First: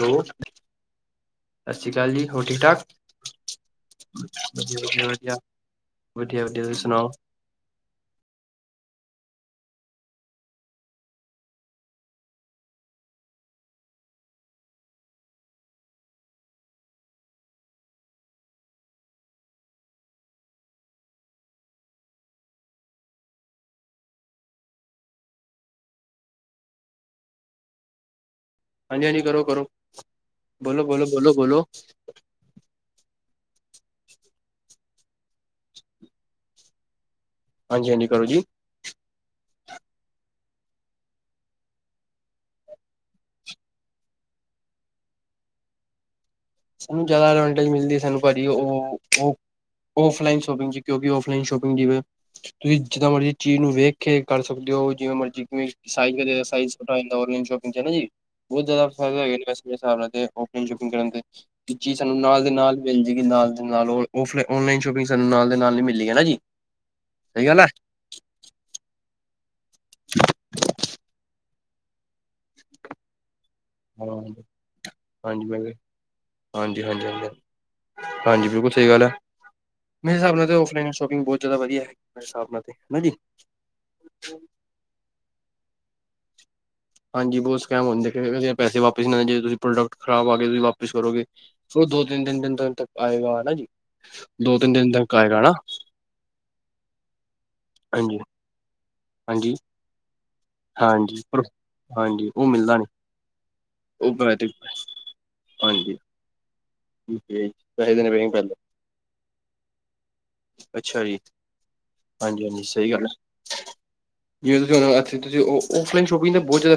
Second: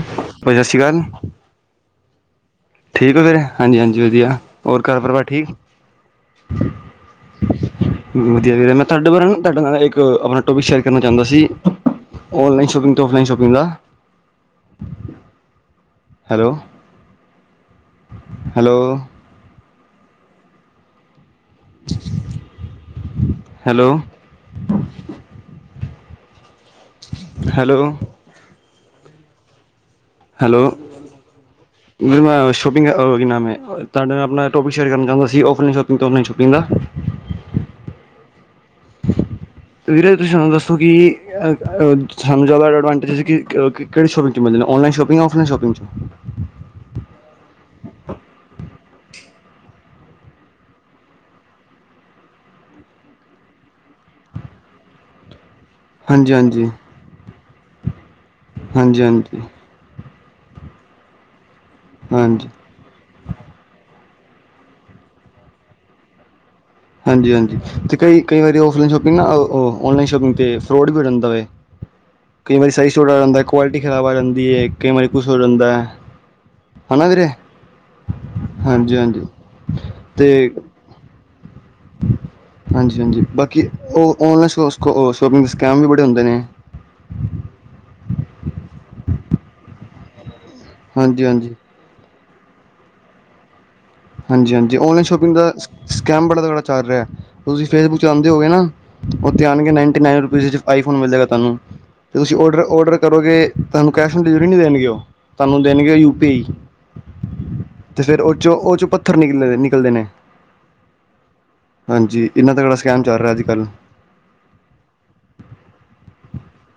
Hello ਭਾਜੀ ਸਤਿ ਸ਼੍ਰੀ ਅਕਾਲ ਸਤਿ ਸ਼੍ਰੀ ਅਕਾਲ ਜੀ ਹੋਰ ਠੀਕ ਠਾਕ ਠੀਕ ਹੋ ਫਰ ਹਾਂਜੀ ਹਾਂਜੀ ਵਧੀਆ ਹੋਰ ਘਰ ਵਧੀਆ ਪਰਿਵਾਰ ਵਧੀਆ ਠੀਕ ਵਧੀਆ ਵਧੀਆ ਤੁਸੀਂ ਸੁਣਾਓ ਵਧੀਆ ਵੀਰ ਮੈਂ ਤੁਹਾਡੇ ਬਾਰੇ ਤੁਹਾਡੇ ਨਾਲ ਇੱਕ ਆਪਣਾ ਟੋਪਿਕ ਸ਼ੇਅਰ ਕਰਨਾ ਚਾਹੁੰਦਾ ਸੀ ਔਨਲਾਈਨ ਸ਼ੋਪਿੰਗ ਤੇ ਆਫਈਨ ਸ਼ੋਪਿੰਗ ਦਾ ਹੈਲੋ ਹੈਲੋ ਹੈਲੋ ਹੈਲੋ ਹਾਂਜੀ ਹਾਂਜੀ ਕਰੋ ਕਰੋ ਹੈਲੋ ਬੋਲੋ ਬੋਲੋ ਬੋਲੋ ਬੋਲੋ ਵੀਰ ਮੈਂ ਸ਼ੋਪਿੰਗੀ ਕੀ ਨਾਮ ਐ ਤੁਹਾਡੇ ਨਾਲ ਆਪਣਾ ਟੋਪਿਕ ਸ਼ੇਅਰ ਕਰ ਚਾਹੁੰਦਾ ਸੀ ਆਫਲਾਈਨ ਤੇ ਆਨਲਾਈਨ ਸ਼ੋਪਿੰਗ ਦਾ ਹਾਂਜੀ ਹਾਂਜੀ ਕਰੋ ਜੀ ਵੀਰੇ ਤੁਸੀਂ ਸਾਨੂੰ ਦੱਸੋ ਕਿ ਸਾਨੂੰ ਜ਼ਿਆਦਾ ਅਡਵਾਂਟੇਜ ਕਿਹੜੀ ਸ਼ੋਪਿੰਗ ਚੋਂ ਮਿਲਦੇ ਨੇ ਆਨਲਾਈਨ ਜਾਂ ਆਫਲਾਈਨ ਸ਼ੋਪਿੰਗ ਸਾਨੂੰ ਜ਼ਿਆਦਾ ਐਡਵਾਂਟੇਜ ਮਿਲਦੀ ਸਾਨੂੰ ਭਾਜੀ ਉਹ ਆਫਲਾਈਨ ਸ਼ੋਪਿੰਗ ਚ ਕਿਉਂਕਿ ਔਫਲਾਈਨ ਸ਼ੋਪਿੰਗ ਜਿਵੇ ਤੁਸੀਂ ਜਿੱਦਾਂ ਮਰਜ਼ੀ ਚੀਜ਼ ਨੂੰ ਵੇਖ ਕੇ ਕਰ ਸਕਦੇ ਹੋ ਜਿਵੇਂ ਮਰਜੀ ਕੋਈ ਸਾਈਜ਼ ਹਾਂਜੀ ਵਗੈਰਾ ਹਾਂਜੀ ਸਾਈਜ਼ ਛੋਟਾ ਆਨਲਾਈਨ ਸ਼ੋਪਿੰਗ [unintelligible] ਬਹੁਤ ਜਿਆਦਾ ਹਾਂਜੀ ਫਾਇਦਾ ਹੈਗੇ ਹਾਂਜੀ ਨੇ ਵੈਸੇ [unintelligible] ਔਨਲਾਈਨ ਸ਼ੋਪਿੰਗ ਕਰਨ ਤੇ [inaudible] ਇੱਕ ਚੀਜ਼ ਸਾਨੂੰ ਹਾਂਜੀ ਨਾਲ ਦੇ ਨਾਲ ਮਿਲ ਜਾਏਗੀ ਨਾਲ ਦੇ ਨਾਲ ਉਹ ਔਫਲਾ ਆਨਲਾਈਨ ਸ਼ੋਪਿੰਗ ਸਾਨੂੰ ਨਾਲ ਦੇ ਨਾਲ ਹੀ ਮਿਲੇਗੀ ਨਾ ਜੀ ਹਾਂਜੀ ਸਹੀ ਹਾਂਜੀ ਗੱਲ ਹੈ ਤੇ ਕਈ ਕਈ ਵਾਰੀ ਔਫਲਾਈਨ ਸ਼ੋਪਿੰਗ ਨਾ ਔਨਲਾਈਨ ਸ਼ੋਪਿੰਗ ਤੇ ਫਰੋਡ ਵੀ ਹੋ ਜਾਂਦਾ ਵੈ ਕਈ ਵਾਰੀ ਸਾਈਜ਼ ਛੋਟਾ ਆ ਜਾਂਦਾ, ਕੁਆਲਿਟੀ ਖ਼ਰਾਬ ਆ ਹਾਂ ਜਾਂਦੀ ਹੈ, ਕਈ ਵਾਰੀ ਕੁਛ ਹੋ ਹਾਂਜੀ ਮੈਂ ਜਾਂਦਾ, ਹਾਂਜੀ ਹੈ ਹਾਂਜੀ ਨਾ ਵੀਰੇ‌। ਹਾਂਜੀ ਹਾਂਜੀ ਬਿਲਕੁਲ ਸਹੀ ਗੱਲ ਹੈ ਹਾਂਜੀ-ਹਾਂਜੀ। ਮੇਰੇ ਹਿਸਾਬ ਨਾਲ ਅਤੇ, ਤਾਂ ਔਫਲਾਈਨ ਸ਼ੋਪਿੰਗ ਬਹੁਤ ਜ਼ਿਆਦਾ ਵਧੀਆ ਹੈ ਮੇਰੇ ਹਿਸਾਬ ਨਾਲ ਤੇ ਹਨਾ ਜੀ ਹਾਂਜੀ-ਹਾਂਜੀ ਬਾਕੀ ਉਹ ਔਨਲਾਈਨ ਸ਼ੋਪਿੰਗ ਸਕੈਮ ਵੀ, ਬ ਹੂੰਦੇ ਨੇ। ਹਾਂਜੀ। ਬਹੁਤ ਸਕੈਮ ਹੁੰਦੇ ਪੇ। ਪੈਸੇ ਵਾਪਿਸ ਨੀ ਆਏ, ਜੇ ਤੁਸੀ ਪ੍ਰੋਡਕਟ ਖਰਾਬ ਆ ਤੁਸੀਂ ਵਾਪਿਸ ਕਰੋਗੇ ਹਾਂਜੀ ਹਾਂਜੀ ਫਿਰ, ਉਹ ਦੋ ਤਿੰਨ ਦਿਨ- ਦਿਨ ਤ, ਦਿਨ ਤੱਕ ਆਏਗਾ ਨਾ ਜੀ। ਹਾਂਜੀ-ਹਾਂਜੀ।'ਔਨਲਾਈਨ' ਸ਼ੋਪਿੰਗ ਦਾ ਸਕੈਮ ਬੜਾ ਤਗੜਾ ਚਲ ਰੇਆ ਤੁਸੀਂ ਫੇਸਬੁੱਕ'ਚ ਹਾਂਜੀ ਆਂਦੇ ਹੋਗੇ ਨਾ? ਔਥੇ, ਹਾਂਜੀ ਆਣਗੇ ਨਾਈੰਟੀ-ਨਾਈਨ ਰੁ ਵੀਦੇ'ਚ ਆਈਫੋਨ ਹਾਂਜੀ ਮਿਲੇਗਾ ਪਰ ਤਾਨੂੰ, ਹਾਂਜੀ ਤੁਸੀਂ ਉਹ ਔਡਰ- ਮਿਲਦਾ ਨੀ ਔਡਰ ਕਰੋਗੇ ਤਾਨੂੰ ਉਹ ਕੈਸ਼ ਆਨ ਡਿਲੀਵਰੀ ਨੀ ਦੇਣਗੇ ਓ, ਤਾਨੂੰ ਦੇਣਗੇ U P I. U P I, ਪੈਹੇ ਤੇ ਲੇਣੇ ਫੇਰ ਬੀ ਐਂ ਉਹ ਕਰਲੋ। ਚੋਂ ਉਹ ਚੋਂ ਪੱਥਰ ਨਿਕਲੇ ਨਿਕਲਦੇ ਨੇ ਅੱਛਾ ਜੀ, ਹਾਂਜੀ ਇੰਨਾ ਹਾਂਜੀ-ਹਾਂਜੀ ਤਗੜਾ ਸਹੀ ਸਕੈਮ ਗੱਲ ਆ, ਚੱਲ ਰਿਹਾ ਅੱਜ ਕੱਲ੍ਹ ਜਿਵੇ ਤੁਸੀਂ ਹੋਣ ਐਥੇ ਤੁਸੀਂ ਔਫਲਾਈਨ ਸ਼ੋਪਿੰਗ ਬੋਤ ਜੈਦਾ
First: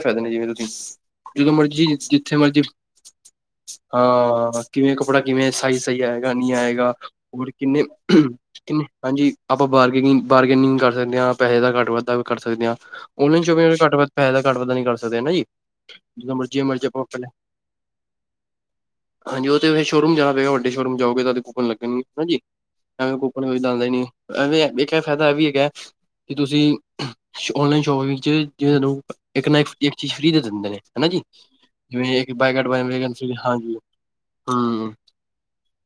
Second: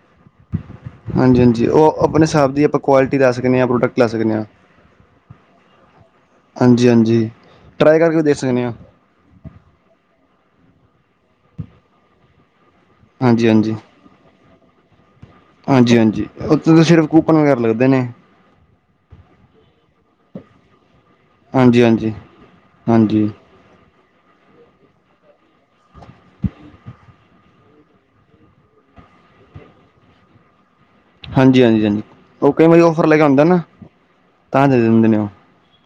ਹਾਂਜੀ ਹਾਂਜੀ। ਓ ਅਪਣੇ ਜਿੱਥੇ ਮਰਜ਼ੀ ਹਸਾਬ ਦੀ ਆਪਾ ਕਵਾਲਿਟੀ ਲੈ ਸਕਨੇ ਆਂ, ਪ੍ਰੋਡਕਟ ਲੈ ਸਕਨੇ ਆਂ। ਹਾਂ ਕਿਵੇਂ ਕੱਪੜਾ, ਕਿਵੇਂ ਸਾਈਜ਼, ਸਹੀ ਆਏਗਾ, ਨੀ ਹਾਂਜੀ ਆਏਗਾ, ਹਾਂਜੀ ਹੋਰ ਟਰਾਈ ਕਰਕੇ ਵੀ ਦੇਖ ਸਕਦੇ ਹਾਂ ਕਿੰਨੇ-ਕਿੰਨੇ ਹਾਂਜੀ। ਆਪਾਂ ਬਾਰਗੇਨਿੰਗ- ਬਾਰਗੇਨਿੰਗ ਕਰ ਦੇਣੇ ਆਂ, ਪੈਹੇ ਦਾ ਘੱਟ-ਵਾਧਾ ਵੀ ਕਰ ਸਕਦੇ ਆਂ। 'ਔਨਲਾਈਨ' ਸੋ਼ਪਿੰਗ ਐਂਵੇ ਘੱਟ-ਵੱਧ ਪੈਹੇ ਲੱਗ ਘੱਟ-ਵਾੱਧਾ ਨੀ ਕਰ ਸਕਦੇ ਨਾ ਜੀ ਹਾਂਜੀ-ਹਾਂਜੀ, ਜਿੱਦਾਂ ਮਰਜ਼ੀ ਉਥੋਂ ਤੇ ਮਰਜ਼ੀ ਆਪਾਂ ਸਿਰਫ਼ ਪਹਿਲੇ ਕੂਪਨ ਵਗੈਰਾ ਲੱਗਦੇ ਨੇ। ਹਾਂਜੀ ਉਹ ਤੇ ਫਿਰ, ਸ਼ੋਰੂਮ ਜਾਣਾ ਪਏਗਾ ਵੱਡੇ ਸ਼ੋਰੂਮ ਜਾਓਗੇ, ਤਦੇ ਕੂਪਨ ਹਾਂਜੀ ਲੱਗਣਗੇ ਹਾਂਜੀ ਹਾੰਜੀ, ਐਵੇਂ ਹਾਂਜੀ ਕੂਪਨ ਕੋਈ ਲਾਂਦਾ ਨੀ। ਐਵੇਂ ਵੇਖੇਐ, ਫੈਦਾ ਐਵੀ ਹੈਗੈ, ਕਿ ਤੁਸੀਂ 'ਔਨਲਾਈਨ ਸ਼ੋਪਿੰਗ' 'ਵਿੱਚ ਜਿਵੇ ਤਾਨੂੰ ਇੱਕ ਨਾ ਇੱਕ ਚੀਜ਼, ਫ੍ਰੀ ਦੇ ਦਿੰਦੇ ਨੇ। ਹਨਾ ਜੀ। ਹਾਂਜੀ ਹਾਂਜੀ ਹਾਂਜੀ ਜਿਵੇਂ ਇੱਕ ਉਹ ਬਾਏ ਗੈਟ ਕਈ ਵਾਰੀ ਔਫਰ ਲੈ ਵੇਗੈਟ ਕੇ ਫ੍ਰੀ ਆਉਂਦਾ ਨਾ ਹਾਂਜੀ। ਤਾਂ ਦੇ ਹੂੰ ਦਿੰਦੇ ਨੇ, ਔ।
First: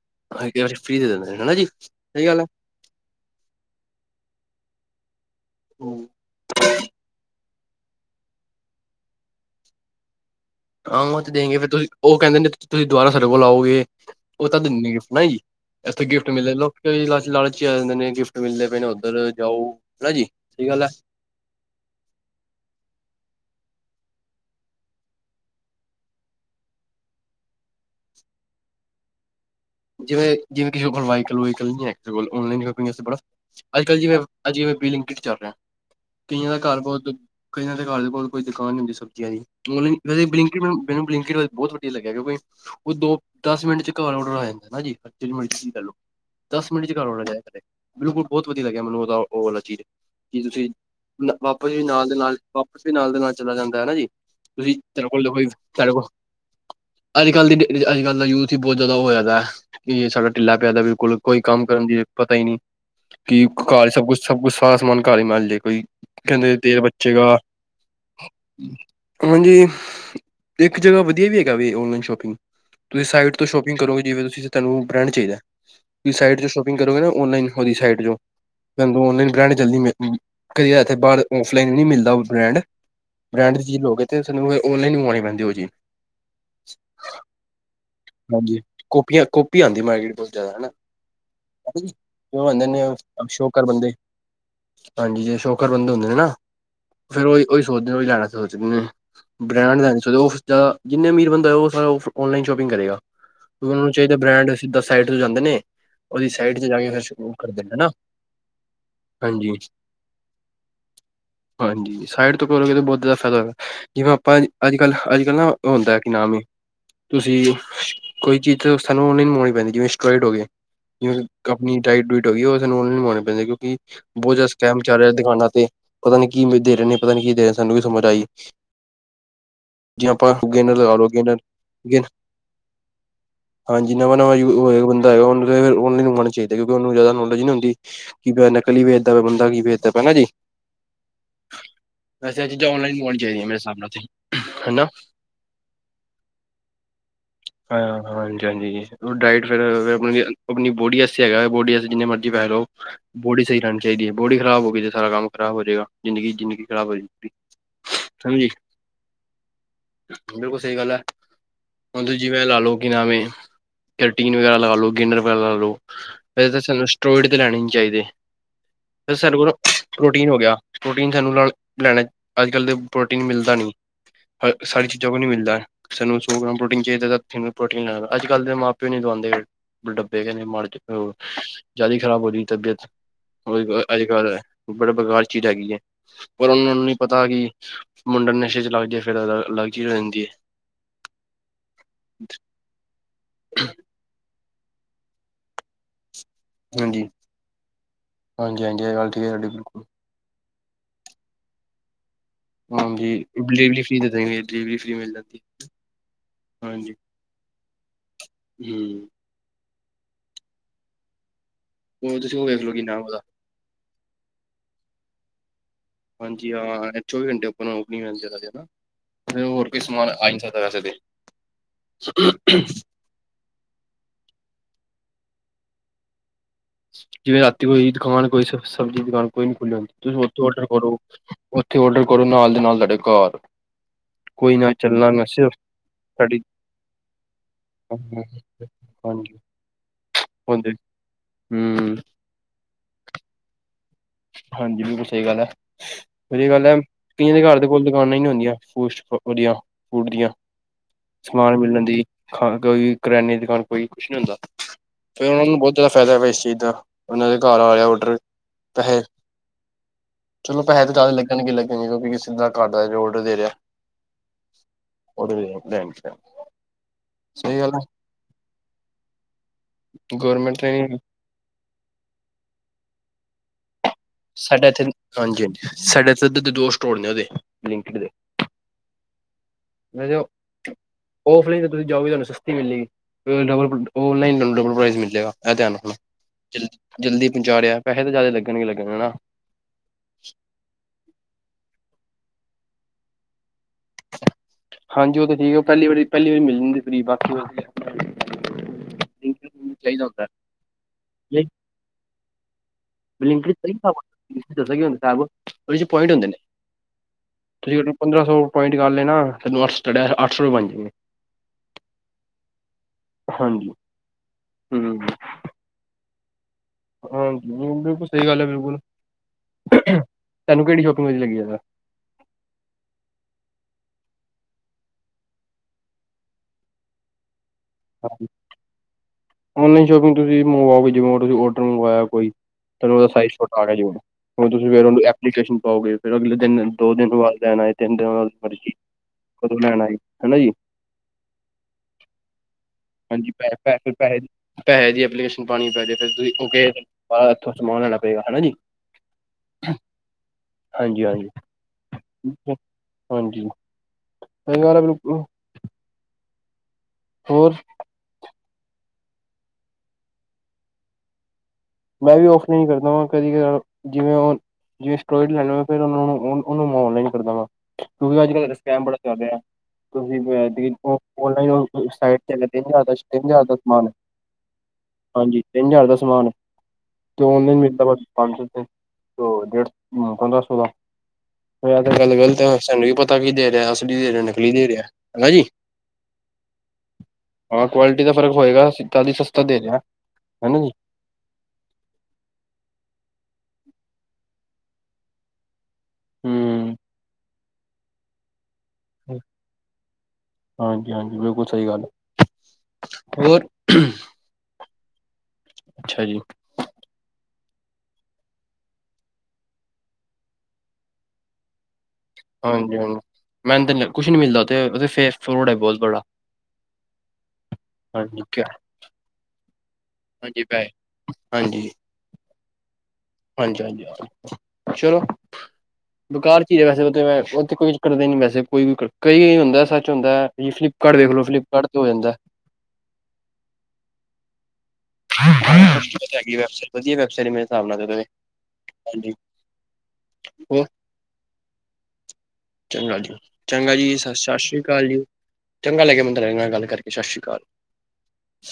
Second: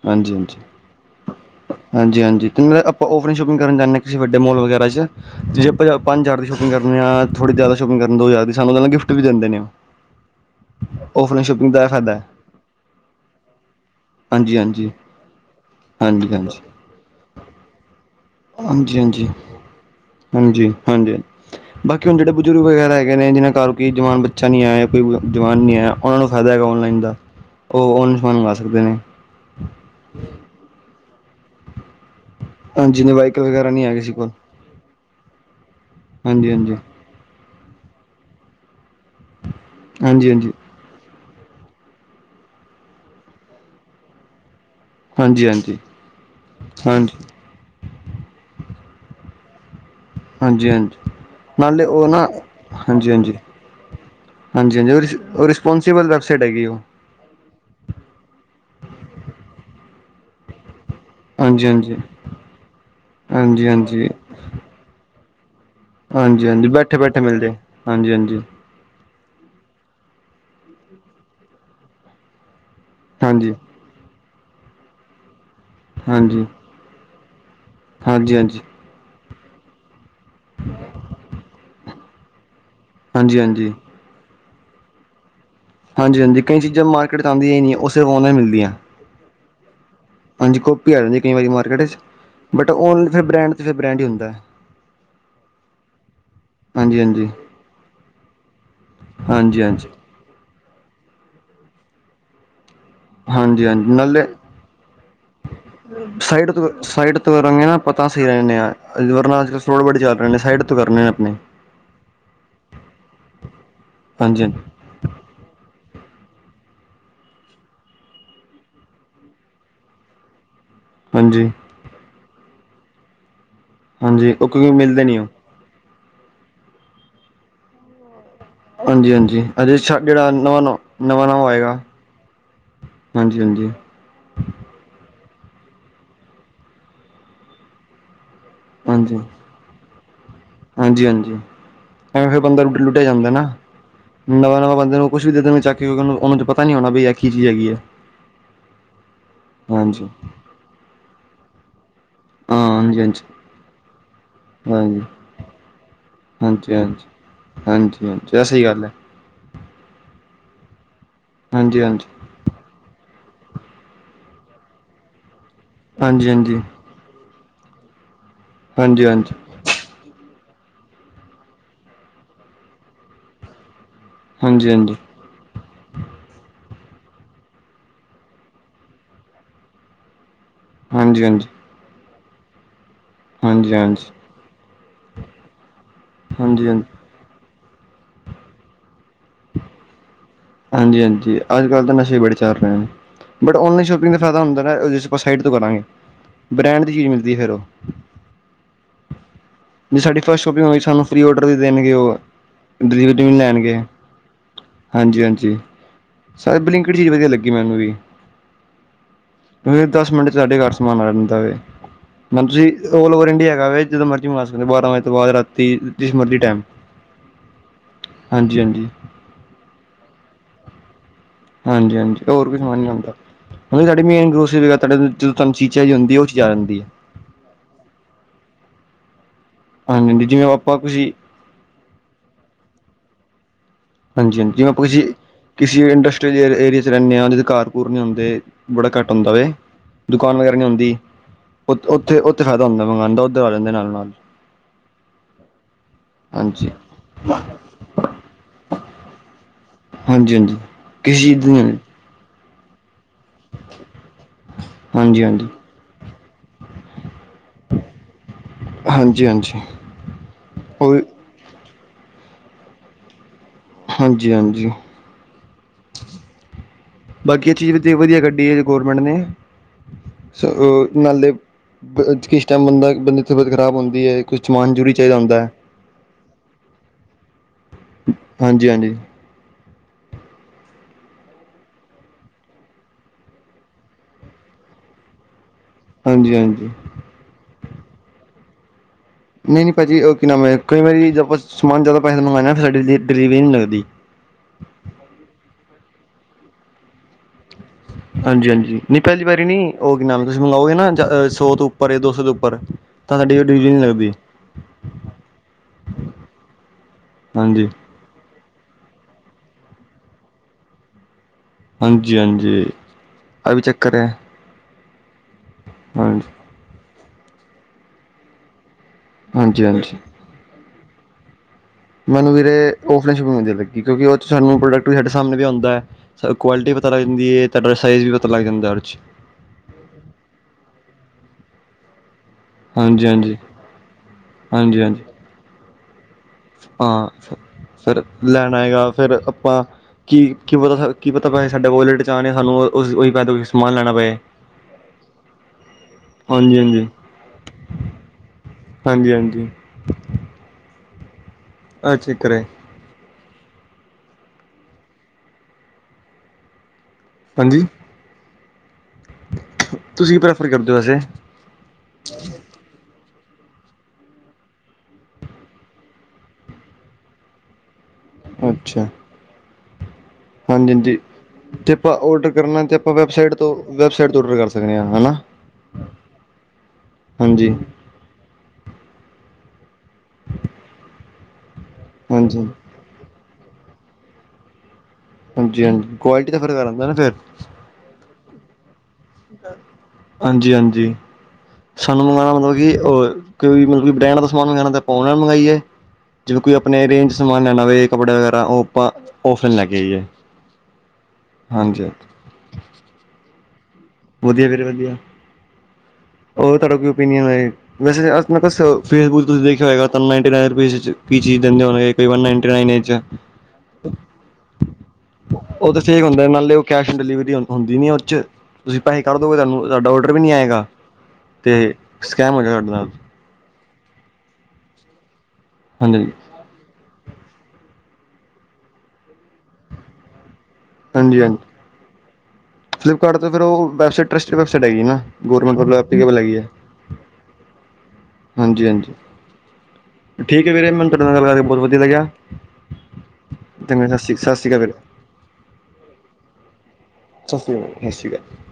ਹਾਂਜੀ-ਹਾਂਜੀ- ਫ੍ਰੀ ਦੇ ਦਿੰਦੇ ਨੇ ਹਨਾ ਜੀ ਹਾਂਜੀ- ਸਹੀ ਗੱਲ ਹੈ ਹਾਂਜੀ, ਕਿਣੇ ਅਪਾਂ ਔਫਲਾਈਨ ਸ਼ੋਪਿੰਗ ਕਰਨ ਜਾਂਨੇ ਆਂ ਕਿਸੇ ਵੱਡੇ ਮੋਲ ਵਗੈਰਾ 'ਚ ਜੇ ਅਪਾ ਜਾ ਹੂੰ ਪੰਜ- ਹਜ਼ਾਰ ਦੀ ਸ਼ੋਪਿੰਗ ਕਰਨੇ ਆਂ ਥੋੜੀ ਜਿਆਦਾ ਸ਼ੋਪਿੰਗ ਕਰਨ ਦੋ ਹਜਾਰ ਦੀ, ਸਾੰਨੂ ਉਦੇ ਨਾਲ ਗਿਫਟ ਵੀ ਦਿੰਦੇ ਨੇ ਆਓਗਾ ਤੇ, ਔਫਲਾਈਨ ਦੇਂਗੇ ਫੇਰ ਸ਼ੋਪਿੰਗ ਦਾ ਤੁਸੀਂ ਇਹ ਫਾਇਦਾ ਹੈ ਔ ਕੈੰਦੇ ਨੇ, ਤੁਸੀਂ ਦੁਬਾਰਾ ਸਾਡੇ ਕੋਲ ਆਓਗੇ, ਔ ਹਾਂਜੀ ਤਾ ਹਾਂਜੀ ਦਿੰਣੀ ਗਿਫਟ ਨਹੀਂ ਜੀ, ਐਥੇ ਹਾਂਜੀ ਗਿਫਟ ਹਾਂਜੀ ਮਿਲੇ ਲੋਕ ਕਈ ਲਾ ਲਾਲਚ'ਚ ਆ ਜਾਂਦੇ ਨੇ ਗਿਫ ਹਾਂਜੀ-ਹਾਂਜੀ। ਸਹੀ ਹਾਂਜੀ-ਹਾਂਜੀ। ਗੱਲ ਹੈ ਹਾਂਜੇ, ਬਾਕੀ ਹੁਣ, ਜੇੜੇ ਬਜ਼ੁਰਗ ਵਗੈਰਾ ਹੈਗੇ ਨੇ, ਜਿਨਾਂ ਕਾਰ ਕੀਜ ਜਵਾਨ ਬੱਚਾ ਨੀ ਆਯਾ, ਕੋਈ ਜਵਾਨ ਨੀ ਆਯਾ, ੳਹਨਾਂ ਨੂੰ ਫੈਦਾ ਹੈਗਾ, 'ਔਨਲਾਈਨ' ਦਾ ਔ ਔੰਝ ਫੋਣ ਮਾਰ ਸਕਦੇ ਨੇ। ਜਿਵੇਂ ਜਿਵੇਂ ਕਿਸੀ ਕੋਲ ਵਾਈਟ ਕਲ ਵੀਕਲ ਨੀ ਹੈ। ਕਿਸੀ ਕੋਲ ਔਨਲਾਈਨ ਸੋ਼ਪਿੰਗ ਹਾਂਜੀ ਅਸਤੇ ਜਿਵੇਂ ਬੜਾ ਵਾਹੀਕਲ ਵਗੈਰਾ ਨਹੀਂ ਹੈ ਅਜ-ਕੱਲ ਕਿਸੇ ਜਿੰਵੇ ਕੋਲ ਆ ਜਿਵੇਂ ਬਿਲੀਂਗ ਕਿਟ ਚੱਲ ਰਿਐ। ਕਈਆਂ ਹਾਂਜੀ ਦਾ ਹਾਂਜੀ ਘਰ ਬੌਹਤ ਕਈਆਂ ਦੇ ਘਰ ਕੋਲ ਕੋਈ ਦੁਕਾਨ ਹੁੰਦੀ ਸਬਜ਼ੀ ਆਲੀ ੳਨਲਾਇਨ ਕਰੇ ਹਾਂਜੀ ਹਾਂਜੀ ਬਿਲਿਂਕਿਂਗ ਬਹੁਤ ਵਧੀਆ ਲੱਗਿਆ ਕਿਉਂਕਿ ਉਹ ਦੋ ਦਸ ਮਿੰਟ ਚ ਘਰ ਔਡਰ ਆ ਜਾਦਾ। ਹਾਣ ਜੀ ਹਾਂਜੀ ਹਾਂਜੀ ਦਸ ਮਿੰਟ ਚ ਘਰ ਹਾਂਜੀ ਔਡਰ ਬਿਲਕੁਲ ਬਹੁ ਵਧੀਆ ਲੱਗਿਆ ਮਨੂੰ ਉਹਦਾ ਉਹ ਵਾਲਾ ਚੀਜ਼ ਜ ਤੁਸੀਂ ਹਾਂਜੀ ਹਾਂਜੀ ਵਾਪਸ ਵੀ ਨਾਲੇ ਉਹ ਨਾਲ ਦੇ ਨਾ ਨਾਲ ਵਾਪਸ ਵੀ ਹਾਂਜੀ ਨਾਲ ਦੇ ਨਾਲ ਹਾਂਜੀ ਚਲਾ ਜਾਂਦਾ ਹਨਾ ਜੀ ਤੁਸੀਂ ਹਾਂਜੀ ਤੇਡ ਹਾਂਜੀ ਕੋਲ ਉਹ ਰਿਸਪੋਂਸੀਬਲ ਵੈਬਸਾਈਟ ਹੈਗੀ ਉਹ ਅੱਜ ਕੱਲ ਦੀ ਡੇਟ ਅੱਜ ਕੱਲ ਦਾ ਯੂਥ ਹੀ ਬਹੁਤ ਜ਼ਿਆਦਾ ਉਹ ਹੋਇਆ ਪਿਆ। ਕਿ ਸਾਡਾ ਟਿੱਲਾ ਪਿਆ ਦਾ ਵੀ ਕੋਲ ਕੋਈ ਕੰਮ ਹਾਂਜੀ ਕਰਨ ਹਾਂਜੀ ਦੀ ਪਤਾ ਹੀ ਨਹੀ ਕਿ ਹਾਂਜੀ ਕਾਲ ਸਭ ਹਾਂਜੀ ਕੁਛ ਸਭ ਕੁਛ ਸਾਰਾ ਸਮਾਨ ਘਰ ਮਿਲ ਜਾਦਾ। ਕੋਈ ਹਾਂਜੀ ਕਹਿੰਦੇ ਹਾਂਜੀ ਤੇਲ ਬੈਠੇ ਬੈਠੇ ਬਚੇਗਾ ਮਿਲਦੇ ਹਾਂਜੀ ਹਾਂਜੀ ਹਾਂਜੀ ਇੱਕ ਜਗ੍ਹਾ ਵਧੀਆ ਵੀ ਹੈਗਾ ਵੀ ਔਨਲਾਈਨ ਸ਼ੋਪਿੰਗ ਤੁਸੀਂ ਸਾਈਟ ਤੋਂ ਹਾਂਜੀ ਹਾਂਜੀ ਸ਼ੋਪਿੰਗ ਕਰੋਗੇ ਜਿਵੇਂ ਤੁਸੀਂ ਤੁਹਾਨੂੰ ਬ੍ਰੇਡ ਚਾਹੀਦਾ ਤੁਸੀਂ ਸਾਈਟ ਹਾਂਜੀ ਚ ਸ਼ੋਪਿੰਗ ਕਰੋਗੇ ਨਾ ਔਨਲਾਈਨ ਉਹਦੀ ਸਾਈਡ ਚੋ ਹਾਂਜੀ ਮੈ [inaudible] ਬ੍ਰੈਡ ਚਲਨੀ ਕਈ ਇੱਥੇ ਬਾਹਰ ਔਫਲਾਈਨ ਨੀ ਮਿਲਦਾ ੳਹ ਬ੍ਰੈਂਡ ਹਾਂਜੀ ਬ੍ਰੈਂਡ ਦੀ ਹਾਂਜੀ ਚੀਜ ਲੱਗੇ ਗਏ ਤੇ ਔਨਲਾਨ ਮੰਗਵਾਣੀ ਪੈਂਦੀ। ਚੀਜ਼ ਹਾਂਜੀ ਹਾਂਜੀ ਕਈ ਚੀਜ਼ਾਂ ਮਾਰਕੀਟ ਚ ਆਉਂਦੀਆਂ ਹੀ ਨਹੀਂ ਉਸ ਹਾਂਜੀ ਕੋਪੀਆਂ। ਕੋਚੀ ਆਣਦੀ ਮਾਰਕੀਟ ਚ ਮੇਰੇ ਕੋਲ ਜਾਦਾ ਹਾਂਜੀ ਹਨਾ ਕਾਪੀ ਆ ਜਾਂਦੀ ਕਈ ਵਾਰੀ ਮਾਰਕੀਟ 'ਚ ਬਟ ਔਨ ਫਿਰ ਬ੍ਰੈਂਡ ਤੇ ਸ਼ੋਕਰ ਫਿਰ ਬੰਦੇ ਬ੍ਰੈਂਡ ਹੀ ਹੁੰਦਾ ਹਾਜੀ ਸ਼ੋਕਰ ਬੰਦੇ ਹੁੰਦੇ ਨੇ ਨਾ ਹਾਂਜੀ ਫੇਰ ਹਾਂਜੀ ਉਹ ਉਹੀ ਸੋਚਦੇ ਉਹੀ ਲੈਣਾ ਸੋਚਦੇ ਨੇ ਹਾਂਜੀ ਬ੍ਰਾਂਡ ਹਾਂਜੀ ਲੈਣਾ ਸੋਚਦੇ ਨੇ। ਜਾਂ ਜਿੰਨੇ ਅਮੀਰ ਬੰਦਾ ਉਹ ਸਾ ਉਹ ਔਨਲਾਈਨ ਸ਼ੋਪਿੰਗ ਕਰੇਗਾ। ਹਾਂਜੀ ਉਹ ਨੂੰ ਹਾਂਜੀ ਚਾਹੀਦਾ ਨਾਲੇ ਬ੍ਰਾਂਡਿੱ ਸਾਈਡ ਤੋਂ ਜਾਂਦੇ ਨੇ ਉਹਦੀ ਸਾਈਡ ਸਾਈਟ ਤੋਂ ਜਾ ਕੇ ਸਾਈਡ ਫਿਰੂ ਤੋਂ ਕਰਦੇ ਕਰਾਂਗੇ ਨੇ ਨਾ ਹਨਾ ਪਤਾ ਸਹੀ ਰਹਿੰਦੇ ਆ ਵਰਨਾ ਅੱਜ ਹਾਂਜੀ ਕੱਲ ਫਰੋਡ ਬੜੇ ਚੱਲ ਰਹੇ ਨੇ ਸਾਈਡ ਤੋਂ ਕਰਨੇ ਨੇ ਆਪਣੇ ਹਾਂਜੀ ਸਾਈਟ ਤੋਂ ਕਰੋਗੇ ਬਹੁਤ ਜ਼ਿਆਦਾ ਫਾਇਦਾ ਹੋਗਾ ਜਿਵੇਂ ਆਪਾਂ ਹਾਂਜੀ ਹਾਂਜੀ ਅੱਜ ਕਲ ਅੱਜ ਕਲ ਨਾ ਹੁੰਦਾ। ਕੀ ਨਾਮ ਈ ਤੁਸੀ। ਕੋਈ ਚੀਜ਼ ਸਾਨੂੰ ਉਹ ਔਨਲਾਈਨ ਮੰਗਵਾਨੀ ਪੈਂਦੀ ਜਿਵੇਂ ਸਕਲਂਟ ਹੋਗੀ। [unintelligible] ਹਾਂਜੀ ਆਪਣੀ ਡਾਈ [unintelligible] ਉਹ ਸਾਨੂੰ ਨੀ ਪੈਂਦੇ ਬਹੁਤ ਹਾਂਜੀ ਜ਼ਿਆਦਾ ਉਹ ਕਿਉਂਕਿ ਸਕੈਮ ਚੱਲ ਮਿਲਦੇ ਰਿਹਾ ਨਹੀਂ ਉਹ ਦੁਕਾਨਾਂ ਤੇ ਪਤਾ ਨੀ ਕੀ ਦੇ ਰਹੇ ਨੇ ਪਤਾ ਨੀ ਕੀ ਦੇ ਰਹੇ ਸਾਨੂੰ ਵੀ ਸਮਝ ਆਈ ਹਾਂਜੀ ਹਾਂਜੀ ਹਜ ਜੇ ਜਿਹੜਾ ਆਪਾਂ ਨਵਾਂ ਗੇਨਰ ਨ ਲਗਾ ਲਓ ਨਵਾਂ ਗੇਨਰ ਨਵਾਂ ਆਏਗਾ ਹਾਂਜੀ ਨਵਾਂ ਨਵਾਂ ਯ ਹੋ ਬੰਦਾ ਨੂੰਣਾ ਚਾਹੀਦਾ ਕਿਉਂਕਿ ਉਹਨੂੰ ਜ਼ਿਆਦਾ ਨੌਲੇਜ ਨਹੀਂ ਹੁੰਦੀ ਕੀ ਬ ਨਕਲੀ ਵੇਚਦਾ ਹਾਂਜੀ ਪਿਆ ਬੰਦਾ ਕੀ ਵੇਚਦਾ ਹੈ ਨਾ ਜੀ ਹਾਂਜੀ ਹਾਂਜੀ ਐਵੇਂ ਫਿਰ ਵੈਸੇ ਇਹ ਬੰਦਾ ਚੀਜ਼ਾਂ ਔਨਲਾਈਨ ਲੁੱਟਿਆ ਮੰਗਵਾਉਣੀ ਜਾਂਦਾ ਨਾ ਚਾਹੀਦੀਆਂ ਮੇਰੇ ਹਿਸਾਬ ਨਾਲ ਤੇ ਨਵਾਂ ਨਵਾਂ ਹਨਾ ਬੰਦੇ ਨੂੰ ਕੁਛ ਵੀ ਦੇ ਦੇ ਚੱਕ ਕੇ ਕਿਉਂ ਉਹਨਾਂ ਪਤਾ ਨੀ ਹੋਣਾ ਵੀ ਕੀ ਚੀਜ਼ ਹੈਗੀ ਹੈ। ਹਾਂ ਹਾਂਜੀ ਹਾਂਜੀ ਡਾਇਟ ਫੇਰ ਹਾਂਜੀ, ਆਪਣੀ ਬੋਡੀ ਵਸਤੇ ਹੈਗਾ [inaudible] ਜਿੰਨੇ ਮਰਜ਼ੀ ਬੇਹ ਹਾਂ ਲਓ ਹਾਂਜੀ-ਹਾਂਜੀ, ਬੋਡੀ ਸਹੀ ਰਹਿਣੀ ਚਾਹੀਦੀ ਹੈ ਬੋਡੀ ਖ਼ਰਾਬ ਹੋ ਗਈ ਤੇ ਹਾਂਜੀ, ਸਾਰਾ ਕੰਮ ਖਰਾਬ ਹੋ ਜਾਏਗਾ ਜ਼ਿੰਦਗੀ ਜ਼ਿੰਦਗੀ ਖ਼ਰਾਬ ਹੋ ਹਾਂਜੀ-ਹਾਂਜੀ, ਜਾਏਗੀ ਹਾਂਜੀ-ਹਾਂਜੀ ਸਮਝੇ ਇਹ ਜੀ। ਸਹੀ ਗੱਲ ਹੈ। ਬਿਲਕੁਲ ਸਹੀ ਗੱਲ ਹੈ। ਹਾਂਜੀ-ਹਾਂਜੀ, ਹਾਜੀ ਜੀਵੇੈਂ ਲਾਲੋ ਕਿ ਨਵੇ ਕੰਟੀਨ ਵਗੈਰਾ ਲਗਾ ਲਓ ਗਿਨਰ ਹਾਂਜੀ-ਹਾਂਜੀ, [unintelligible] ਲੈਣੇ ਨੀ ਚਾਹੀਦੇ। ਹਾਂਜੀ-ਹਾਂਜੀ, ਹਾਂਜੀ-ਹਾਂਜੀ, ਸਾਡੇ ਕੋਲ ਪ੍ਰੋਟੀਨ ਹੋ ਗਿਆ ਪ੍ਰੋਟੀਨ ਸਾਨੂੰ ਲ ਲੈਣਾ ਅੱਜ ਕੱਲ ਦੇ ਪ੍ਰੋਟੀਨ ਮਿਲਦਾ ਨੀ ਸਾਰੀ ਹਾਂਜੀ-ਹਾਂਜੀ, ਚੀਜ਼ਾਂ ਕੋਲ ਨਹੀਂ ਮਿਲਦਾ ਸਾਨੂੰ ਪ੍ਰੋਟੀਨ ਚਾਹੀਦਾ ਤਾਂ ਫਿਰ ਪ੍ਰੋਟੀਨ ਲੱਗਦਾ ਅੱਜ ਕੱਲ ਦੇ ਮਾਂ ਪਿਓ ਨੀ ਦਵਾਉਂਦੇ ਡੱਬੇ ਗ ਮਾਵਾਂ ਜਾਂ ਉਹ ਹਾਂਜੀ-ਹਾਂਜੀ, ਜ਼ਿਆਦਾ ਈ ਖਰਾਬ ਹੋ ਰਹੀ ਤਬੀਅਤ। ਅ ਅਜ ਕੱਲ ਹੈ। ਬੜਾ ਬਗਾਰ ਚੀਜ਼ ਹੈਗੀ ਹੈ। ਪਰ ਉਹਨੂੰ ਹਾਂਜੀ-ਹਾਂਜੀ, ਨੂੰ ਪਤਾ ਕਿ ਮੁੰਡੇ ਨਸ਼ੇ ਚ ਲੱਗ ਗਏ ਫੇਰ ਅਲਗ ਚੀਜ਼ ਹੋ ਜਾਦੀ ਹੈ। ਹਾਂਜੀ ਹਾਂਜੀ ਅੱਜ ਕੱਲ੍ਹ ਤਾਂ ਨਸ਼ੇ ਬੜੇ ਚੱਲ ਰਹੇ ਨੇ ਬਟ ਔਨਲਾਈਨ ਸ਼ੋਪਿੰਗ ਦਾ ਫਾਇਦਾ ਹੁੰਦਾ। ਆਪਾਂ ਸਾਈਡ ਤੋਂ ਕਰਾਂਗੇ। ਬ੍ਰੈਂਡ ਦੀ ਚੀਜ਼ ਹਾਂਜੀ ਮਿਲਦੀ ਹੈ ਫੇਰ ਉਹ ਹਾਂਜੀ ਹਾਂਜੀ ਇਹ ਗੱਲ ਠੀਕ ਹੈ ਤੁਹਾਡੀ ਬਿਲਕੁਲ ਵੀ ਸਾਨੂੰ ਫਰੀ ਔਡਰ ਵੀ ਦੇਣਗੇ ਉਹ ਹਾਂਜੀ ਡਿਲੀਵਰੀ ਵੀ ਲੈਣਗੇ ਡਿਲੀਵਰੀ ਫਰੀ ਦੇ ਦੇਣਗੇ ਡਿਲੀਵਰੀ ਫਰੀ ਮਿਲ ਹਾਂਜੀ ਜਾਂਦੀ ਹਾਂਜੀ ਸਾਰੇ ਬਲਿੰਕਡ ਚੀਜ਼ ਵਧੀਆ ਲੱਗੀ ਮੈਨੂੰ ਵੀ। ਹੂੰ ਪੁਰੇ ਦਸ ਮਿੰਟ ਚ ਸਾਡੇ ਘਰ ਸਮਾਨ ਆ ਜਾਂਦਾ ਹੈ। ਉਹ ਮੈ ਉਹ ਵੇਖ ਤੁਸੀਂ ਲਓ ਕੀ ਨਾਮ ਆਲ ਉਹਦਾ ਓਵਰ ਇੰਡੀਆ ਹੈਗਾ ਵੇ ਜਦੋਂ ਮਰਜ਼ੀ ਬਸ ਹੁਣ‌ ਬਾਰਾਂ ਬਜੇ ਤੋ ਬਾਅਦ ਰਾਤੀ ਜਿਸ ਮਰਜ਼ੀ ਹਾਂਜੀ ਆ ਟਾਈਮ। ਐਚ ਓਪਨ ਨਹੀਂ ਮਿਲ ਜਾਂਦਾ ਹਾਂਜੀ-ਹਾਂਜੀ, ਫਿਰ ਹੋਰ ਕੋਈ ਸਮਾਨ ਆ ਨਹੀਂ ਸਕਦਾ [inaudible] ਹਾਂਜੀ-ਹਾਂਜੀ ਹੋਰ ਕੋਈ ਸਮਾਨ ਨੀ ਆਉਂਦਾ ਸਾਡੇ ਮੇਨ ਗਰੋ ਸਾਡੇ ਜਦੋਂ ਤੁਹਾਨੂੰ ਚੀ ਚਾਹੀ ਹੁੰਦੀ ਉਹ ਆ ਜਾਂਦੀ ਹੈ। ਜਿਵੇਂ ਰਾਤੀ ਕੋਈ ਈਦ ਖਾਣ ਕੋਇਸ ਸਬਜ਼ੀ ਦੀ ਦੁਕਾਨ ਕੋਈ ਨੀ ਖੁੱਲੇ ਹੁੰਦੀ ਤੁਸੀਂ ਹਾਂਜੀ-ਹਾਂਜੀ ਉੱਥੇ ਜਿਵੇਂ ਔਡਰ ਆਪਾਂ ਕਰੋ ਕਿਸੀ ਉੱਥੇ ਔਡਰ ਕਰੋ ਨਾਲ ਦੇ ਨਾਲ ਤੁਹਾਡੇ ਘਰ ਹਾਂਜੀ-ਹਾਂਜੀ ਕੋਈ ਨਾ ਜਿਵੇਂ ਕਿਸੇ ਚੱਲਣਾ ਮੈਂ ਸਿਰਫ ਕਿਸੇ ਸਾਡੀ ਇੰਡਸਟਰੀਅਲ ਏਰੀਏ 'ਚ ਰਹਿੰਦੇ ਹਾਂ ਉਹਦੇ 'ਤੇ ਘਰ ਨਹੀਂ ਆਉਂਦੇ ਬੜਾ ਘੱਟ ਹੁੰਦਾ ਹਾਂਜੀ ਹੈ ਦੁਕਾਨ ਵਗੈਰਾ ਨਹੀਂ ਹਾਂਜੀ ਆਉਂਦੀ ਹੂੰ ਉੱਥੇ ਉੱਥੇ ਫਾਇਦਾ ਹੁੰਦਾ ਮਕਾਨ ਦੁੱਧ ਵਲਿਆਦਾ ਮੇਰੇ ਨਾਲੋ ਨਾਲ ਹਾਂਜੀ ਬਿਲਕੁਲ ਸਹੀ ਗੱਲ ਹੈ ਸਹੀ ਗੱਲ ਹਾਂਜੀ, ਹੈ ਕਈਆਂ ਦੇ ਘਰ ਦੇ ਕੋਲ ਦੁਕਾਨਾਂ ਹੀ ਨਹੀ ਹੁੰਦੀਆ ਫੁਸ਼ ਪਾਪੋਲੀਆ ਹਾਂਜੀ-ਹਾਂਜੀ ਕਿਸੇ ਚੀਜ਼ ਦੀਆਂ ਖਾਂ ਗਈ ਕਰਿਆਨ ਦੀ ਦੁਕਾਨ ਕੋਈ ਕੁਛ ਨੀ ਹੁੰਦਾ ਫਿਰ ਉਹਨਾਂ ਹਾਂਜੀ-ਹਾਂਜੀ, ਨੂੰ ਬਹੁਤ ਜ਼ਿਆਦਾ ਫਾਇਦਾ ਸ਼ੇਦਾ ਉਹਨਾਂ ਦੇ ਘਰ ਆਗਿਆ ਔਡਰ ਪੇਹੇ ਹਾਂਜੀ-ਹਾਂਜੀ ਚਲੋ ਪੇਹੇ ਤਾਂ ਉਹੀ ਜ਼ਿਆਦਾ ਲੱਗਣ ਗੇ ਲਗਣਗੇ ਉਨਾ ਦਾ ਬੀ ਸਿੱਧਾ ਘਾਟ ਰੋਡ ਦਾ ਆਰਡਰ ਦੇ ਰਿਹਾ ਹੈ ਹਾਂਜੀ-ਹਾਂਜੀ ਲੈਣ ਸਹੀ ਬਾਕੀ ਇਹ ਗੱਲ ਚੀਜ਼ ਵਧ ਵਧੀਆ ਗੱਡੀ ਹੈ ਗੌਰਮੈਂਟ ਨੇ ਹੈ ਗੌਰਮੈਂਟ ਨੇ ਨਾਲੇ ਕਿਸ ਟਾਈਮ ਬੰਦਾ ਬੰਦੇ ਤਬੀਯਤ ਖਰਾਬ ਹੁੰਦੀ ਹੈ ਕੁਛ ਸਾਡੇ ਸਮਾਨ ਇੱਥੇ ਜ਼ਰੂਰੀ ਚਾਹੀਦਾ ਹੁੰਦਾ ਹੈ ਹਾਂਜੀ-ਹਾਂਜੀ ਸਾਡੇ ਇਥੇ ਦੋ ਸਟੋਰ ਨੇ ਉਹਦੇ ਹਾਂਜੀ-ਹਾਂਜੀ ਮੈਂ ਔਫਲਾਈਨ ਤਾਂ ਤੁਸੀਂ ਜਾਓਗੇ ਤੁਹਾਨੂੰ ਸਸਤੀ ਮਿਲੇਗੀ ਡਬਲ ਔਨਲਾਈਨ ਤੁਹਾਨੂੰ ਡਬਲ ਪਰਾਈਜ਼ ਮਿਲਜੇਗਾ। ਇਹ ਧਿਆਨ ਰੱਖਣਾ ਹਾਂਜੀ ਜਲ ਹਾਂਜੀ ਜਲਦੀ ਪਹੁੰਚਾਰਿਐ। ਪੈਸੇ ਤਾਂ ਜਾਦੇ ਲਗਣਗੇ ਹੀ ਲੱਗਣਗੇ। [inaudible] ਨਹੀਂ-ਨਹੀਂ ਭਾਜੀ ਕਿ ਨਾਮ ਐ ਕਈ ਵਾਰੀ ਸਮਾਨ ਜਾਦਾ ਪਾਇਆ ਮੈ ਥਰੈਡਿੰਗ ਡਰੀ ਵੀ ਨੀ ਲੱਗਦਾ [inaudible] ਹਾਂਜੀ ਉਹ ਤਾਂ ਠੀਕ ਆ ਪਹਿਲੀ ਵਾਰੀ ਪਹਿਲੀ ਵਾਰੀ ਮਿਲ ਮੈਨੂੰ ਰੱਖਣੀ ਬਾਕੀ ਹੋ ਗਿਆ। ਹਾਂਜੀ-ਹਾਂਜੀ ਨਹੀਂ ਪਹਿਲੀ ਵਾਰੀ ਨੀ ਉਹ ਮ ਹੁੰਦਾ ਮੰਗਾਓਗੇ ਨਾ ਆ ਸੋ ਤੋਂ ਉੱਪਰ ਦੋ ਸੌ ਤੋਂ ਉਪ ਪਰ [inaudible] ਬਲਿੰਕਟ ਤਰੀਕਾ ਬਹੁ ਵਧੀਆ ਉਹਦੇ ਚ ਪੁਆਇੰਟ ਹੁੰਦੇ ਨੇ ਹਾਂਜੀ ਜਿਵੇ ਪੰਦਰਾਂ ਸੌ। ਪੁਆਇੰਟ ਕਰ ਲੈਣਾ ਤੈਨੂੰ ਅੱਠ ਸੌ ਸਾਢੇ ਅੱਠ ਸੌ ਬਣਜੂ। ਹਾਂਜੀ-ਹਾਂਜੀ ਆ ਵੀ ਹਾਂਜੀ ਚੱਕਰ ਹੈ। ਹੂੰ। ਹਾਂਜੀ ਹਾਂਜੀ ਬਿਲਕੁਲ ਸਹੀ ਗੱਲ ਹੈ ਬਿਲਕੁਲ ਹਾਂਜੀ-ਹਾਂਜੀ। ਤੈਨੂੰ ਕਿਹੜੀ ਸ਼ੋਪਿੰਗ ਵਿੱਚ ਲੱਗੀ ਜਾ ਗਾ ਔਫਲਾਈਨ ਸ਼ੋਪਿੰਗ ਵਧੀਆ ਲੱਗੀ ਕਿਉਂਕਿ ਉਹ ਸਾਨੂੰ ਪ੍ਰੋਡਕਟ ਵੀ ਸਾਡੇ ਸਾਹਮਣੇ ਵੀ ਆਉਂਦਾ ਹੈ ਕੁਆਲਿਟੀ ਪਤਾ ਲੱਗ ਜਾਂਦੀ ਏ। ਹਾਂਜੀ ਓਨਲਾਈਨ ਸ਼ੋਪਿੰਗ ਤੁਸੀਂ ਤੁਸੀਂ ਮੰਗਵਾਓਗੇ ਜਿਵੇ ਤੁਸੀਂ ਔਡਰ ਮੰਗਵਾਇਆ ਕੋਈ ਫ ਹਾਂਜੀ ਉਹਦਾ ਸਾਈਜ਼ ਹਾਂਜੀ ਛੋਟਾ ਆ ਗਿਆ ਜੀ ਹੁਣ-ਹੁਣ ਤੁਸੀਂ ਹਾਂਜੀ ਉਹਨੂੰ ਹਾਂਜੀ ਫੇਰ ਐਪਲੀਕੇਸ਼ਨ ਪਾਓਗੇ। ਫਿਰ ਅਗਲੇ ਦਿਨ ਦੋ ਹਾਂ ਦਿਨ ਬਾਅਦ ਲੈਣ ਆਏ ਤਿੰਨ ਫਿਰ ਦਿਨ ਬਾਅਦ ਲੈਣ ਮਰਜ਼ੀ ਆਏਗਾ ਫਿਰ ਕਦੋਂ ਆਪਾਂ ਲੈਣ ਆਏ ਹਨਾ ਜੀ ਕੀ-ਕੀ ਪਤਾ ਕੀ ਪਤਾ ਪੈਸੇ ਸਾਡੇ ਵੋਲਟ ਚ ਆਣ ਸਾਨੂੰ ਉਸ ਉਹੀ ਪੈਸੇ ਹਾਂਜੀ ਤੋਂ ਸਮਾਨ ਲੈਣਾ ਪਏ ਪੈ-ਪੈ-ਪੈੇ ਦੀ ਪੈਸੇ ਦੀ ਐਪਲੀਕੇਸ਼ਨ ਪਾਣੀ ਪੈ ਜੇ ਫਿਰ ਤੁਸੀ ਹਾਂਜੀ ਕਹੋਗੇ ਹਾਂਜੀ ਬਾਅਦ ਇੱਥੋਂ ਸਮਾਨ ਲੈਣਾ ਪਏਗਾ ਹੈਨਾ ਜੀ। ਹਾਂਜੀ ਹਾਂਜੀ ਹਾਂਜੀ-ਹਾਂਜੀ। ਆਹ ਚੱਕਰ ਹੈ ਹਾਂਜੀ। ਹੈਗਾ ਬਿਲਕੁਲ। ਹੋਰ ਹਾਂਜੀ ਤੁਸੀਂ ਪ੍ਰੈਫਰ ਕਰਦੇ ਹੋ ਵੈਸੇ ਮੈਂ ਵੀ ਔਫ ਨਹੀਂ ਕਰਦਾ ਵਾ ਕਦੀ ਕ ਜਿਵੇਂ ਉਹ ਜਿਵੇਂ ਸਟੋਰੇ ਲੈ ਲ ਮ ਫਿਰ ਉਹਨਾਂ ਨੂੰ ਉਹਨੂੰ ਮੈਂ ਔਨਲਾਈਨ ਕਰਦਾ ਵਾਂ ਕਿਉਂਕਿ ਅੱਜ ਕੱਲ ਸਕੈਮ ਅੱਛਾ ਬੜਾ ਜ਼ਿਆਦਾ ਆ। ਤੁਸੀਂ ਹਾਂਜੀ ਹਾਂਜੀ ਅਤੇ ਔਨਲਾਈਨ ਆਪਾਂ ਸਾਈਟ ਔਡਰ ਤੇ ਆ ਕਰਨਾ ਤਿੰਨ ਤਾਂ ਹਜ਼ਾਰ ਆਪਾਂ ਦਾ ਤਿੰਨ ਵੈੱਬਸਾਈਟ ਹਜ਼ਾਰ ਤੋਂ ਦਾ ਸਮਾਨ, ਵੈੱਬਸਾਈਟ ਤੋਂ ਔਡਰ ਕਰ ਸਕਦੇ ਹਾਂ ਹੈ ਨਾ ਹਾਂਜੀ ਤਿੰਨ ਹਜ਼ਾਰ ਦਾ ਸਮਾਨ ਤੇ ਹਾਂਜੀ ਓਨਲਈਨ ਮਿਲਦਾ ਬਸ ਪੰਜ ਸ ਦਿ ਡੇਢ ਪੰਦਰਾਂ ਸੋਲਾਂ ਹੋ ਤਾਂ ਗੱਲ ਗਲਤ ਹਾਂਜੀ ਹੈ ਸਾਨੂੰ ਵੀ ਪਤਾ ਕੀ ਦੇ ਅ ਨਿਕਲੀ ਦੇ ਰਿਹਾ ਹੈਨਾ ਜੀ ਹਾਂਜੀ-ਹਾਂਜੀ। ਗਆਲਿਟੀ ਤਾਂ ਫਿਰ ਕਰ ਆਦਾ ਨਾ ਫਿਰ ਹਾਂ ਕੁਆਲਿਟੀ ਦਾ ਹੋਏਗਾ ਸੀ ਹਾਂਜੀ-ਹਾਂਜੀ। ਸਾਨੂੰ ਮੰਗਵਾਉਣਾ ਮਤਲਬ ਕਿ ਉਹ ਕੋਈ ਮਤਲਬ ਬ੍ਰੈਂਡ ਦਾ ਸਮਾਨ ਮੰਗਉਣਾ ਆਪ ਮੰਗਈਏ ਜਿਵੇਂ ਕੋਈ ਹੂੰ ਆਪਣੇ ਰੇਂਜ ਸਮਾਨ ਨਵੇਂ ਕੱਪੜੇ ਵਗੈਰਾ ਉਹ ਆਪਾਂ ਔਫਲਾਈਨ ਲੈ ਕੇ ਆਈਏ ਹਾਂਜੀ ਹਾਂਜੀ ਬਿਲਕੁਲ ਸਹੀ ਗੱਲ ਹਾਂਜੀ ਹੈ। ਹੋਰ ਵਧੀਆ ਫੇਰ ਵਧੀਆ ਅੱਛਾ ਜੀ ਉਹ ਤੁਹਾਡਾ ਕੀ ਓਪੀਨੀਅਨ ੲ ਵੈਸੇ ਫੇਸੁੱਕ ਚਖ ਹੋਗਾ ਤੁਹਾਨੂੰ ਕੀ ਚੀਜ਼ ਦਿੰਦੇ ਹੋਗੇ ਹਾਂਜੀ ਹਾਂਜੀ ਮੈਨੂੰ ਤੇ ਕੁਛ ਨੀ ਮਿਲਦਾ ਤੇ ਫੇਸ ਫਰੋਡ ਹੈ ਉਹ ਬਹੁਤ ਸ ਬੜਾ ਹੁੰਦਾ ਨਾਲੇ ਕ ਡਿਲੀਵ ਹੁੰ ਨ ਹਾਂਜੀ ਤੁਸੀਂ ਪੈਸੇ ਕ ਦੋਗੇੂੰਡਾ ਡਰ ਵੀ ਨ ਹਾਂਜੀ ਹਾਂਜੀ ਆਏਗਾ [inaudible] ਤੇ ਕੈ ਮਜ਼ਾ ਸਾਡੇ ਨਾਲ। ਹਾਂਜੀ ਹਾਂਜੀ -ਚਲੌ ਹਾਂਜੀ ਹਾਂਜੀ ਬੇਕਾਰ ਚੀਜ਼ ਹੈ ਵੈਸੇ [inaudible] ਉਥੇ ਕੋਈ ਕਰਦੇ ਹੀ ਨੀ ਵੈਸੇ ਕੋਈ ਵੀ ਕਈ ਹੁੰਦਾ ਸੱਚ ਹੁੰਦਾ। ਜੀ ਫਲਿੱਪਕਾਰਟ ਵੇਖ ਹਾਂਜੀ ਲੋ ਫਲਿੱਪਕਾਰਟ ਤੇ ਹੋ ਜਾਂਦਾ ਹਾਂਜੀਫਲਿਪਕਾਰਡ ਤ ਹੈ ਵਧੀਆਸ ਮੇਰੇ ਹਿਸਾਬ ਨਾਲ ਹਾਂਜੀ ਹਾਂਜੀ ਠੀਕ ਹੈ ਹੋਰ ਵੀਰੇ ਮੈਨੂੰ ਤੁਹਾਡੇ ਨਾਲ ਗਲ ਕਰਕੇ ਬਹੁਤ ਵਧੀਆ ਲੱਗਿਆ ਚੰਗਾ ਜੀ ਚੰਗਾ ਜੀ ਸਸਰੀ ਸਤਿ ਕਾਲ ਸ੍ਰੀ ਵੀਰੇ ਅਕਾਲ ਜੀ ਚੰਗਾ ਲੱਗਿਆ ਮੈਨੂੰ ਤੁਹਾਡੇ ਨਾਲ ਗੱਲ ਕਰਕੇ ਸਤਿ ਸ੍ਰੀ ਅਕਾਲ ਸਤਿ੍ਰੀ ਨ ਸ਼ਕ [unintelligible]